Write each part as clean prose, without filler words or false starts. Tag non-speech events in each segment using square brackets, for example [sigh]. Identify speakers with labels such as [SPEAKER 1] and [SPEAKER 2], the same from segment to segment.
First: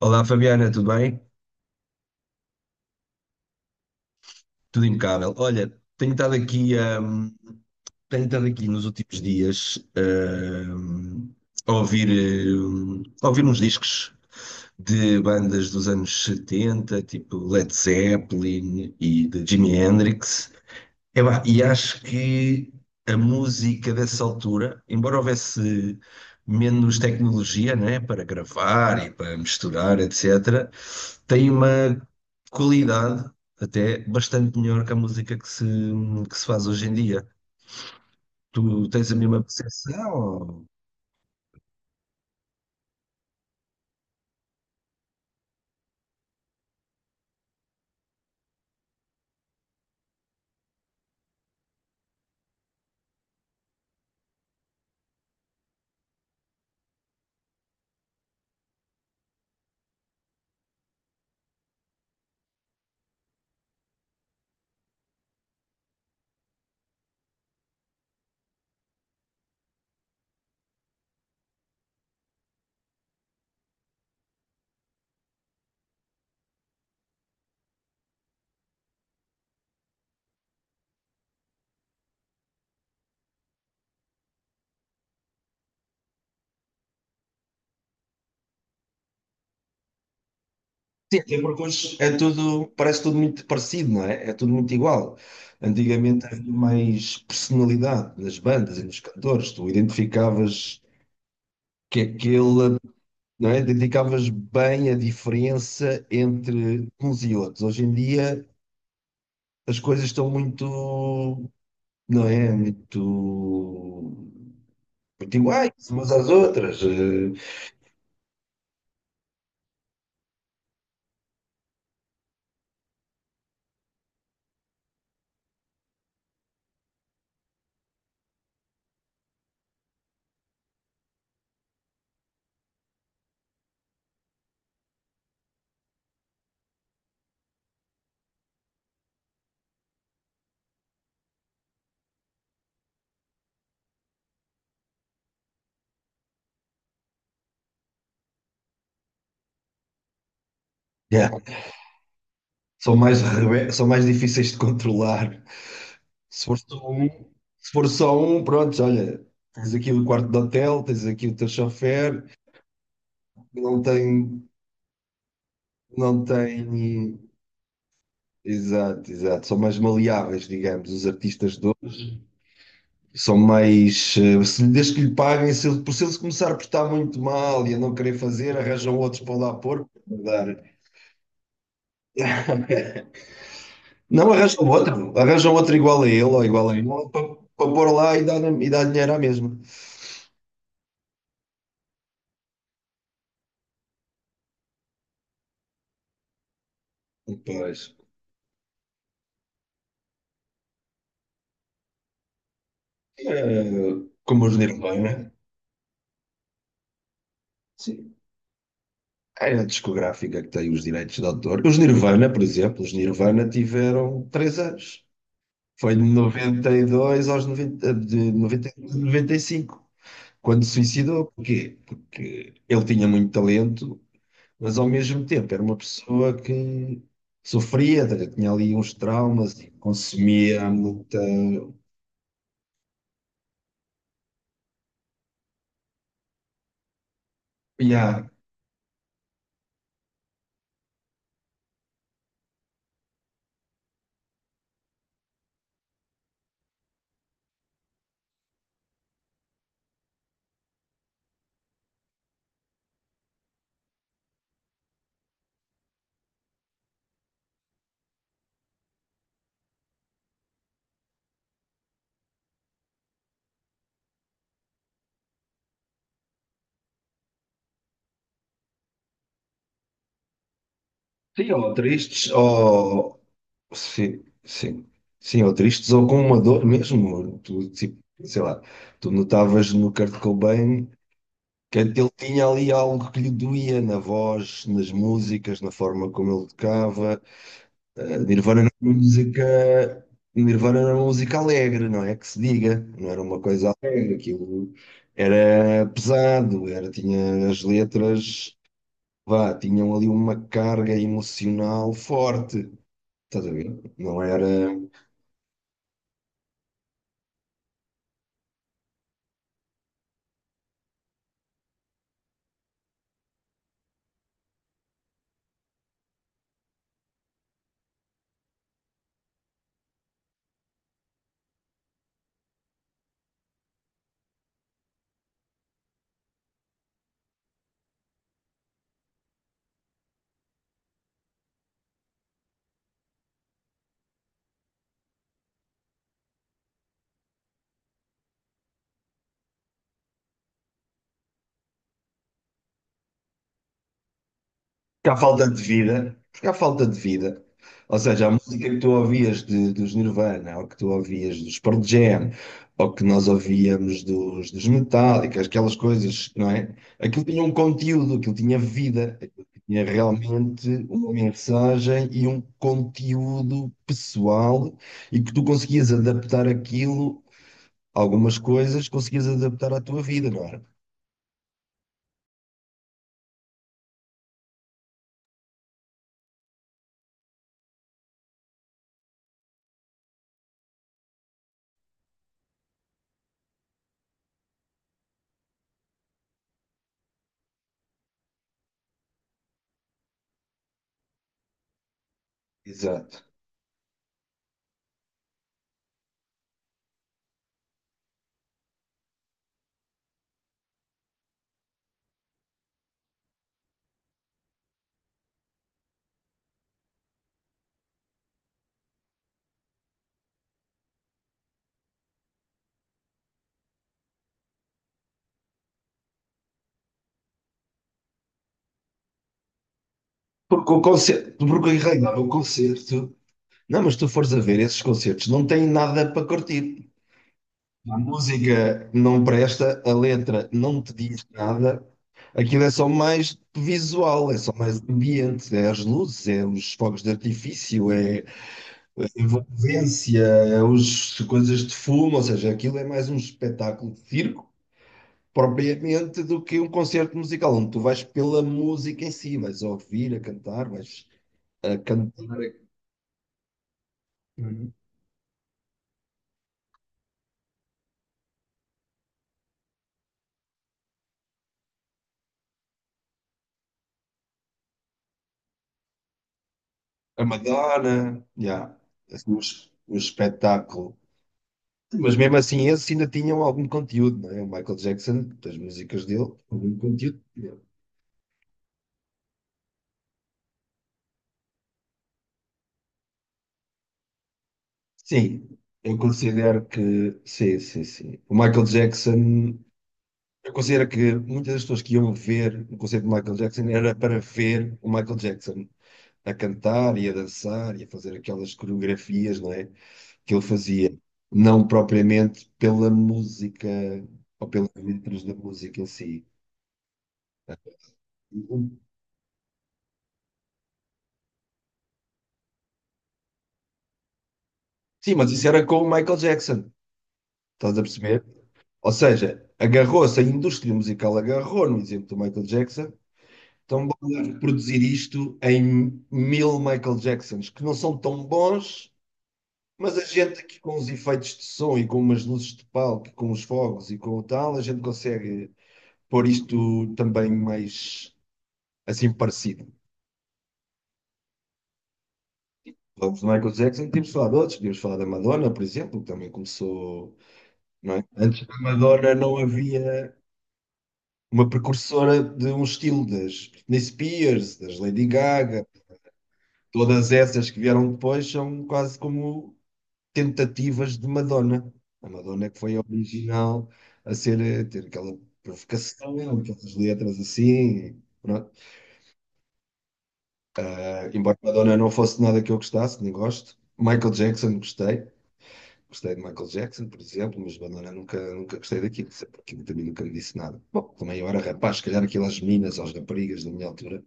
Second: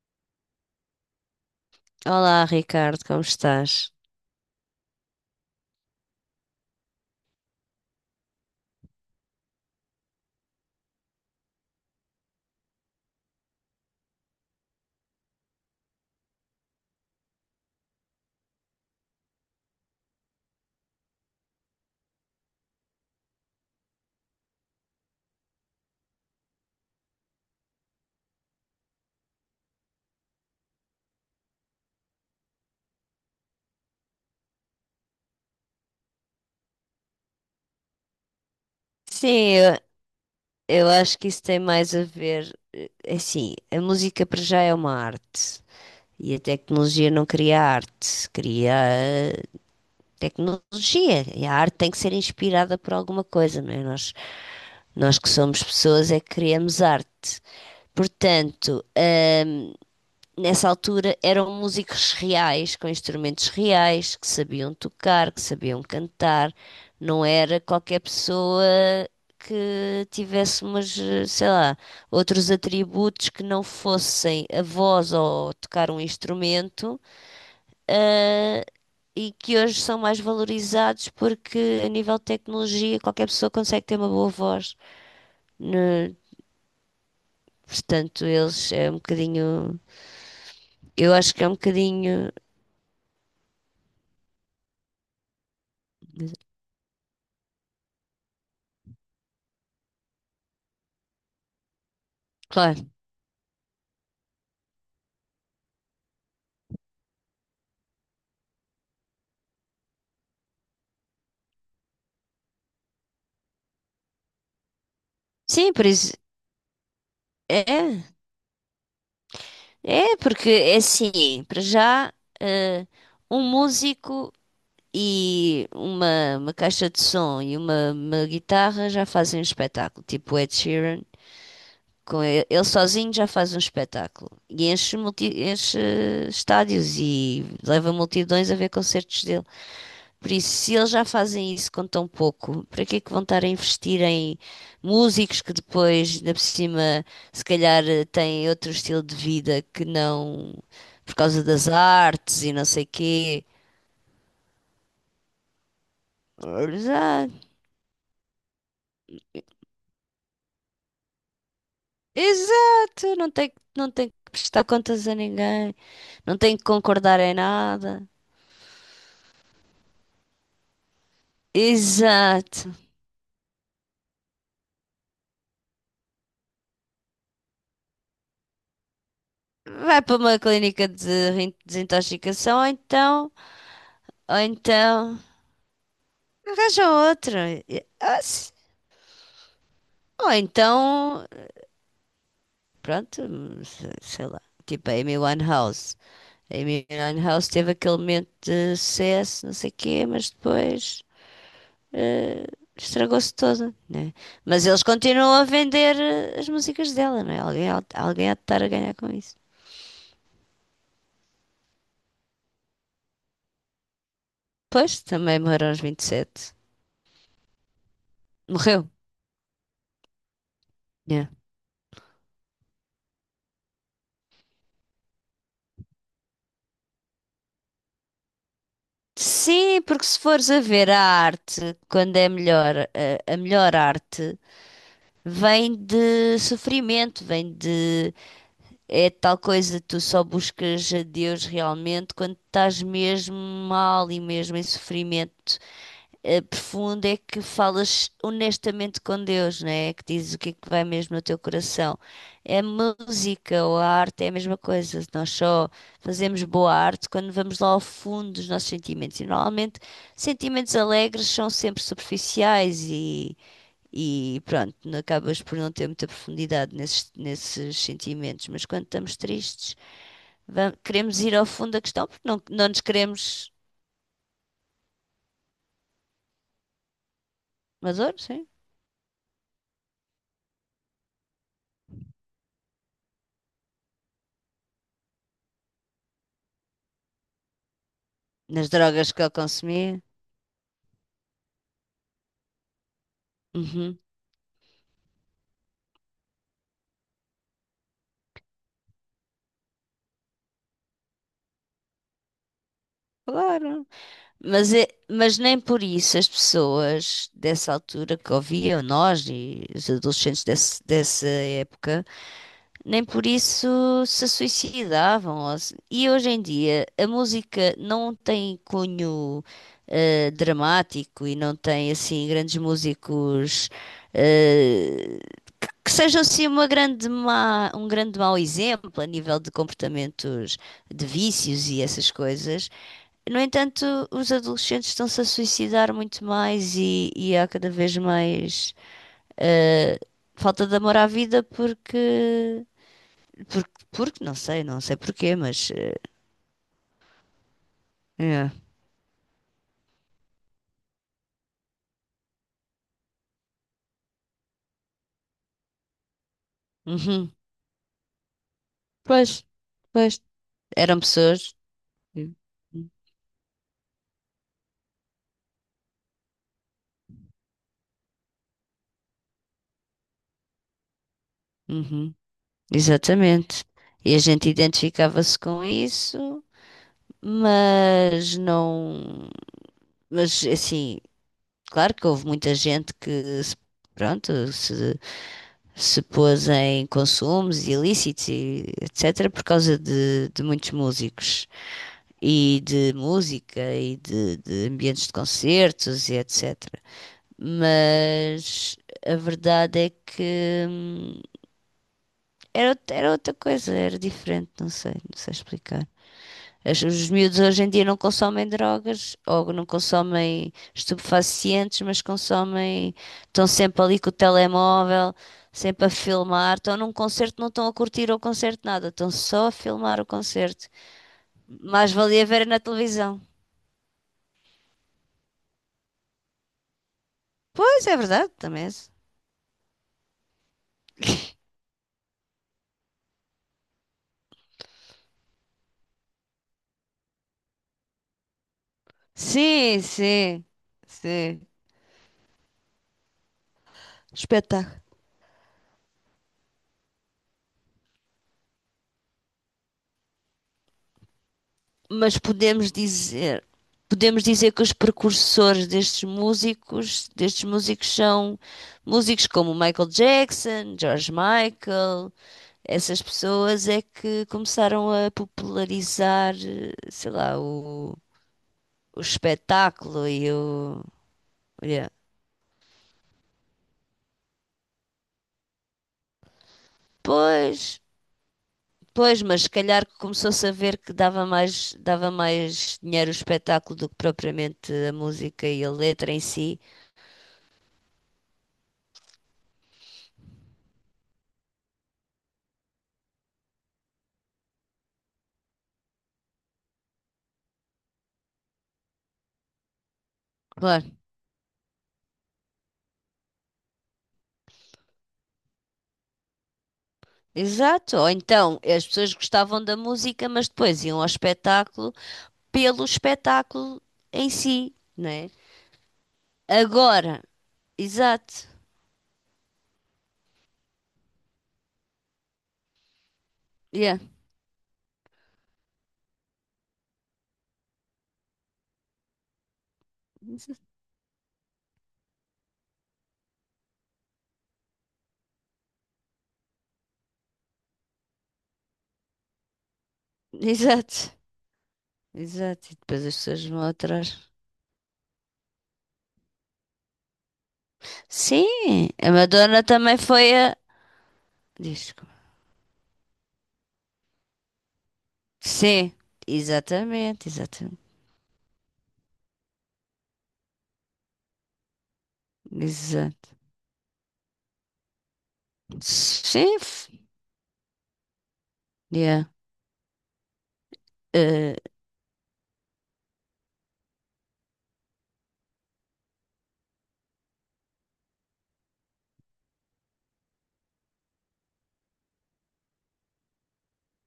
[SPEAKER 1] Olá, Fabiana, tudo bem?
[SPEAKER 2] Olá, Ricardo, como estás?
[SPEAKER 1] Tudo impecável. Olha, hum, tenho estado aqui nos últimos dias, hum, a ouvir, a ouvir uns discos de bandas dos anos 70, tipo Led Zeppelin e de Jimi Hendrix. Epá, e acho que a música dessa altura, embora houvesse menos tecnologia, né, para gravar e para misturar, etc., tem uma qualidade até bastante melhor que a música que se faz hoje em dia. Tu tens a mesma
[SPEAKER 2] Sim, eu,
[SPEAKER 1] percepção? Ou...
[SPEAKER 2] eu acho que isso tem mais a ver. Assim, a música para já é uma arte e a tecnologia não cria arte, cria tecnologia. E a arte tem que ser inspirada por alguma coisa, não é? Nós que somos pessoas é que criamos arte. Portanto, nessa altura eram músicos reais, com instrumentos reais, que sabiam tocar, que sabiam cantar. Não era qualquer pessoa que tivesse umas, sei lá, outros atributos que não fossem a voz ou tocar um instrumento, eh, e que hoje são mais valorizados porque a nível de tecnologia qualquer pessoa consegue ter uma boa voz. Né? Portanto, eles é um bocadinho, eu
[SPEAKER 1] sim,
[SPEAKER 2] acho
[SPEAKER 1] até
[SPEAKER 2] que é um
[SPEAKER 1] porque hoje é
[SPEAKER 2] bocadinho,
[SPEAKER 1] tudo, parece tudo muito parecido, não é? É tudo muito igual. Antigamente havia mais personalidade nas bandas e nos cantores, tu identificavas que aquele,
[SPEAKER 2] claro.
[SPEAKER 1] não é? Identificavas bem a diferença entre uns e outros. Hoje em dia as coisas estão muito, não é? Muito, muito iguais
[SPEAKER 2] Sim, por
[SPEAKER 1] umas
[SPEAKER 2] isso.
[SPEAKER 1] às outras.
[SPEAKER 2] É, é porque é assim, para já, eh, um músico e uma caixa de som e uma guitarra já fazem um espetáculo, tipo o Ed Sheeran, com ele sozinho já faz um espetáculo e enche, enche estádios e leva multidões a ver concertos dele. Por isso, se eles já fazem isso com tão pouco, para que é que vão estar a investir em músicos que depois, ainda por cima, se calhar têm outro estilo de vida que não por
[SPEAKER 1] Yeah.
[SPEAKER 2] causa das artes e não sei
[SPEAKER 1] São mais,
[SPEAKER 2] quê?
[SPEAKER 1] são mais difíceis de controlar. Se for só um,
[SPEAKER 2] Exato,
[SPEAKER 1] se for só um, pronto, olha, tens aqui o quarto de hotel, tens aqui o teu chofer,
[SPEAKER 2] exato, não tem,
[SPEAKER 1] não
[SPEAKER 2] não tem que
[SPEAKER 1] tem,
[SPEAKER 2] prestar contas a ninguém,
[SPEAKER 1] não
[SPEAKER 2] não tem que concordar
[SPEAKER 1] tem.
[SPEAKER 2] em nada.
[SPEAKER 1] Exato, exato. São mais maleáveis, digamos, os artistas. De
[SPEAKER 2] Exato.
[SPEAKER 1] São mais. Se, desde que lhe paguem, se ele se começar a portar muito mal e a não querer fazer, arranjam outros para lá pôr,
[SPEAKER 2] Vai
[SPEAKER 1] para
[SPEAKER 2] para uma
[SPEAKER 1] dar.
[SPEAKER 2] clínica de desintoxicação ou
[SPEAKER 1] [laughs]
[SPEAKER 2] então,
[SPEAKER 1] Não,
[SPEAKER 2] ou
[SPEAKER 1] arranjam outro.
[SPEAKER 2] então,
[SPEAKER 1] Arranjam outro igual a ele ou igual a
[SPEAKER 2] arranja
[SPEAKER 1] ele
[SPEAKER 2] outra.
[SPEAKER 1] para pôr lá e dar dinheiro à mesma.
[SPEAKER 2] Ou então, pronto, sei lá, tipo a Amy Winehouse. A Amy Winehouse teve
[SPEAKER 1] Pois.
[SPEAKER 2] aquele momento de sucesso, não sei o quê, mas depois eh, estragou-se toda,
[SPEAKER 1] Eh,
[SPEAKER 2] né?
[SPEAKER 1] como os
[SPEAKER 2] Mas eles
[SPEAKER 1] Nirvana.
[SPEAKER 2] continuam a vender as músicas dela, não é? Alguém, há-
[SPEAKER 1] Sim.
[SPEAKER 2] alguém há de estar a ganhar com isso.
[SPEAKER 1] É a discográfica que tem os direitos de autor. Os Nirvana, por exemplo, os Nirvana tiveram três
[SPEAKER 2] Pois,
[SPEAKER 1] anos.
[SPEAKER 2] também morreu aos
[SPEAKER 1] Foi
[SPEAKER 2] vinte
[SPEAKER 1] de
[SPEAKER 2] e sete
[SPEAKER 1] 92 aos noventa, de
[SPEAKER 2] Morreu?
[SPEAKER 1] 92 a noventa e cinco. Quando se suicidou,
[SPEAKER 2] Yeah.
[SPEAKER 1] porquê? Porque ele tinha muito talento, mas ao mesmo tempo era uma pessoa que sofria, tinha ali uns traumas e
[SPEAKER 2] Sim, porque se fores a
[SPEAKER 1] consumia
[SPEAKER 2] ver a
[SPEAKER 1] muita.
[SPEAKER 2] arte, quando é melhor, a melhor arte vem de sofrimento. Vem de
[SPEAKER 1] Yeah.
[SPEAKER 2] É tal coisa, tu só buscas a Deus realmente quando estás mesmo mal e mesmo em sofrimento profundo é que falas honestamente com Deus, né? É que dizes o que é que vai mesmo no teu coração. É. A música ou a arte é a mesma coisa. Nós só fazemos boa arte quando vamos lá ao fundo dos nossos sentimentos. E normalmente sentimentos alegres são sempre superficiais e pronto, acabas por não ter muita profundidade nesses sentimentos. Mas quando estamos tristes, queremos ir ao
[SPEAKER 1] Sim,
[SPEAKER 2] fundo
[SPEAKER 1] ou
[SPEAKER 2] da questão porque
[SPEAKER 1] tristes,
[SPEAKER 2] não nos
[SPEAKER 1] ou.
[SPEAKER 2] queremos.
[SPEAKER 1] Sim, sim. Sim, ou tristes, ou com uma dor mesmo. Tu, tipo,
[SPEAKER 2] Maduro,
[SPEAKER 1] sei
[SPEAKER 2] sim.
[SPEAKER 1] lá, tu notavas no Kurt Cobain que ele tinha ali algo que lhe doía na voz, nas músicas, na forma como ele tocava. Nirvana
[SPEAKER 2] Nas
[SPEAKER 1] era uma
[SPEAKER 2] drogas que eu consumi.
[SPEAKER 1] música, Nirvana era uma música alegre, não é que se diga, não era uma coisa
[SPEAKER 2] Uhum,
[SPEAKER 1] alegre, aquilo era pesado, era, tinha as letras, vá, tinham ali uma carga emocional forte, estás a ver?
[SPEAKER 2] claro,
[SPEAKER 1] Não era.
[SPEAKER 2] mas nem por isso as pessoas dessa altura que ouviam, nós e os adolescentes dessa época, nem por isso se suicidavam. Ou se- E hoje em dia a música não tem cunho dramático e não tem assim grandes músicos eh, que sejam assim um grande mau exemplo a nível de comportamentos de vícios e essas coisas. No entanto, os adolescentes estão-se a suicidar muito mais e há cada vez mais eh, falta de amor à vida porque não sei
[SPEAKER 1] Porque há
[SPEAKER 2] porquê,
[SPEAKER 1] falta de
[SPEAKER 2] mas
[SPEAKER 1] vida, porque há falta de vida. Ou seja, a
[SPEAKER 2] é.
[SPEAKER 1] música que tu ouvias dos Nirvana, ou que tu ouvias dos Pearl Jam, ou que nós ouvíamos dos Metallica, aquelas coisas, não é? Aquilo
[SPEAKER 2] Uhum.
[SPEAKER 1] tinha um conteúdo, aquilo tinha vida,
[SPEAKER 2] Pois,
[SPEAKER 1] aquilo tinha
[SPEAKER 2] pois,
[SPEAKER 1] realmente
[SPEAKER 2] eram
[SPEAKER 1] uma
[SPEAKER 2] pessoas.
[SPEAKER 1] mensagem e um conteúdo pessoal e que tu conseguias adaptar aquilo, algumas coisas conseguias adaptar à tua vida, não era?
[SPEAKER 2] Uhum. Exatamente. E a gente identificava-se com isso, mas não, mas assim, claro que houve muita gente que se- pronto, se se pôs em consumos ilícitos e etc. por causa de muitos músicos e de
[SPEAKER 1] Exato.
[SPEAKER 2] música e de ambientes de concertos e etc. Mas a verdade é que era outra coisa, era diferente, não sei, explicar. Os miúdos hoje em dia não consomem drogas ou não consomem estupefacientes, mas consomem, estão sempre ali com o telemóvel, sempre a filmar, estão num concerto, não estão a curtir o concerto nada, estão só a filmar o concerto.
[SPEAKER 1] Porque o concerto, porque em
[SPEAKER 2] Mais
[SPEAKER 1] realidade
[SPEAKER 2] valia
[SPEAKER 1] o
[SPEAKER 2] ver na
[SPEAKER 1] concerto.
[SPEAKER 2] televisão.
[SPEAKER 1] Não, mas tu fores a ver esses concertos, não tem nada para curtir.
[SPEAKER 2] Pois é
[SPEAKER 1] A
[SPEAKER 2] verdade, também. É
[SPEAKER 1] música
[SPEAKER 2] isso.
[SPEAKER 1] não presta, a letra não te diz nada. Aquilo é só mais visual, é só mais ambiente, é as luzes, é os fogos de artifício, é a
[SPEAKER 2] Sim,
[SPEAKER 1] envolvência,
[SPEAKER 2] sim,
[SPEAKER 1] é os
[SPEAKER 2] sim.
[SPEAKER 1] coisas de fumo, ou seja, aquilo é mais um espetáculo de circo
[SPEAKER 2] Espetáculo.
[SPEAKER 1] propriamente do que um concerto musical, onde tu vais pela música em si, vais ouvir a cantar, vais a
[SPEAKER 2] Mas
[SPEAKER 1] cantar.
[SPEAKER 2] podemos dizer que os precursores destes músicos são músicos como Michael Jackson, George Michael, essas pessoas é que começaram a popularizar, sei
[SPEAKER 1] A
[SPEAKER 2] lá,
[SPEAKER 1] Madonna,
[SPEAKER 2] o,
[SPEAKER 1] yeah,
[SPEAKER 2] o
[SPEAKER 1] o
[SPEAKER 2] espetáculo e
[SPEAKER 1] espetáculo.
[SPEAKER 2] olha,
[SPEAKER 1] Mas mesmo assim, esses ainda tinham algum conteúdo, não é? O Michael Jackson, das músicas dele, algum conteúdo.
[SPEAKER 2] pois, pois, mas se calhar começou-se a ver que dava mais dinheiro o espetáculo do que propriamente a música
[SPEAKER 1] Sim,
[SPEAKER 2] e a
[SPEAKER 1] eu
[SPEAKER 2] letra em si.
[SPEAKER 1] considero que. Sim, sim, sim. O Michael Jackson. Eu considero que muitas das pessoas que iam ver o concerto de Michael Jackson era para ver o Michael Jackson a cantar e a dançar e a fazer aquelas coreografias, não é? Que ele fazia,
[SPEAKER 2] Claro.
[SPEAKER 1] não propriamente pela música ou pelas letras da música em si.
[SPEAKER 2] Exato, ou então as pessoas gostavam da música, mas depois iam ao espetáculo pelo espetáculo em si,
[SPEAKER 1] Sim, mas
[SPEAKER 2] né?
[SPEAKER 1] isso era com o Michael Jackson,
[SPEAKER 2] Agora,
[SPEAKER 1] estás a perceber?
[SPEAKER 2] exato,
[SPEAKER 1] Ou seja, agarrou-se, a indústria musical agarrou no exemplo do Michael Jackson, então
[SPEAKER 2] yeah.
[SPEAKER 1] vamos reproduzir isto em mil Michael Jacksons, que não são tão bons, mas a gente aqui com
[SPEAKER 2] [laughs]
[SPEAKER 1] os efeitos de som e com umas luzes de palco, com os fogos e com o tal, a gente consegue pôr isto também mais assim parecido.
[SPEAKER 2] Exato, exato, e depois as
[SPEAKER 1] Os
[SPEAKER 2] pessoas
[SPEAKER 1] Michael
[SPEAKER 2] vão
[SPEAKER 1] Jackson tínhamos
[SPEAKER 2] atrás.
[SPEAKER 1] falado de outros, tínhamos falado da Madonna, por exemplo, que também começou, não é? Antes
[SPEAKER 2] Sim,
[SPEAKER 1] da
[SPEAKER 2] a
[SPEAKER 1] Madonna não
[SPEAKER 2] Madonna também
[SPEAKER 1] havia
[SPEAKER 2] foi a.
[SPEAKER 1] uma
[SPEAKER 2] Disco.
[SPEAKER 1] precursora de um estilo das Britney Spears, das Lady Gaga,
[SPEAKER 2] Sim,
[SPEAKER 1] todas
[SPEAKER 2] exatamente,
[SPEAKER 1] essas que
[SPEAKER 2] exatamente,
[SPEAKER 1] vieram depois são quase como tentativas de Madonna. A Madonna é que foi a
[SPEAKER 2] exato.
[SPEAKER 1] original a ser, a ter aquela provocação,
[SPEAKER 2] Sim,
[SPEAKER 1] aquelas
[SPEAKER 2] f-
[SPEAKER 1] letras assim, pronto.
[SPEAKER 2] Yeah.
[SPEAKER 1] Ah, embora
[SPEAKER 2] Eh,
[SPEAKER 1] Madonna não fosse nada que eu gostasse, nem gosto, Michael Jackson gostei. Gostei de Michael Jackson, por exemplo, mas Madonna nunca, nunca gostei daquilo, sempre aquilo também nunca me disse nada. Bom, também eu era rapaz, se calhar aquilo às meninas, aos raparigas da minha altura,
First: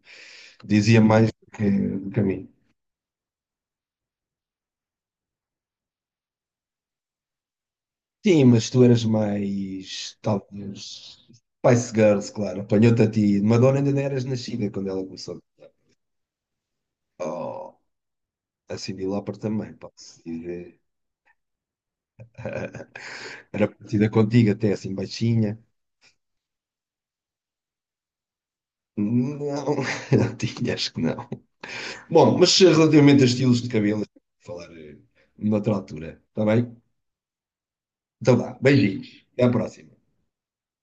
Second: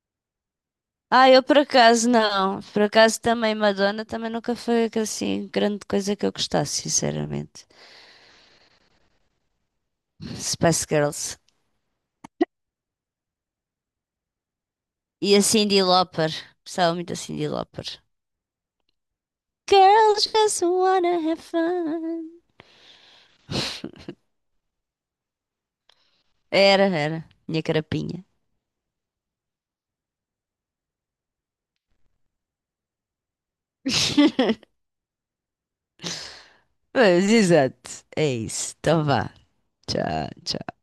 [SPEAKER 1] dizia mais
[SPEAKER 2] Ah, eu por acaso
[SPEAKER 1] do que a mim.
[SPEAKER 2] não. Por acaso também Madonna também nunca foi assim grande coisa que eu gostasse, sinceramente.
[SPEAKER 1] Sim, mas tu eras mais,
[SPEAKER 2] Spice
[SPEAKER 1] talvez,
[SPEAKER 2] Girls.
[SPEAKER 1] Spice Girls, claro, apanhou-te a ti. Madonna ainda não eras nascida quando ela
[SPEAKER 2] E
[SPEAKER 1] começou.
[SPEAKER 2] a Cyndi Lauper. Gostava muito da Cyndi
[SPEAKER 1] Oh,
[SPEAKER 2] Lauper.
[SPEAKER 1] a Cyndi Lauper também, pode-se
[SPEAKER 2] Girls just
[SPEAKER 1] dizer.
[SPEAKER 2] wanna have fun.
[SPEAKER 1] [laughs] Era parecida contigo, até assim baixinha.
[SPEAKER 2] Era, era. Minha carapinha.
[SPEAKER 1] Não, [laughs] não tinha, acho que não. Bom, mas relativamente a estilos de cabelo, vou falar
[SPEAKER 2] [laughs]
[SPEAKER 1] noutra altura, está bem?
[SPEAKER 2] Pois, exato. É
[SPEAKER 1] Então vá,
[SPEAKER 2] isso. Então
[SPEAKER 1] beijinhos,
[SPEAKER 2] vá.
[SPEAKER 1] até à próxima.
[SPEAKER 2] Tchau.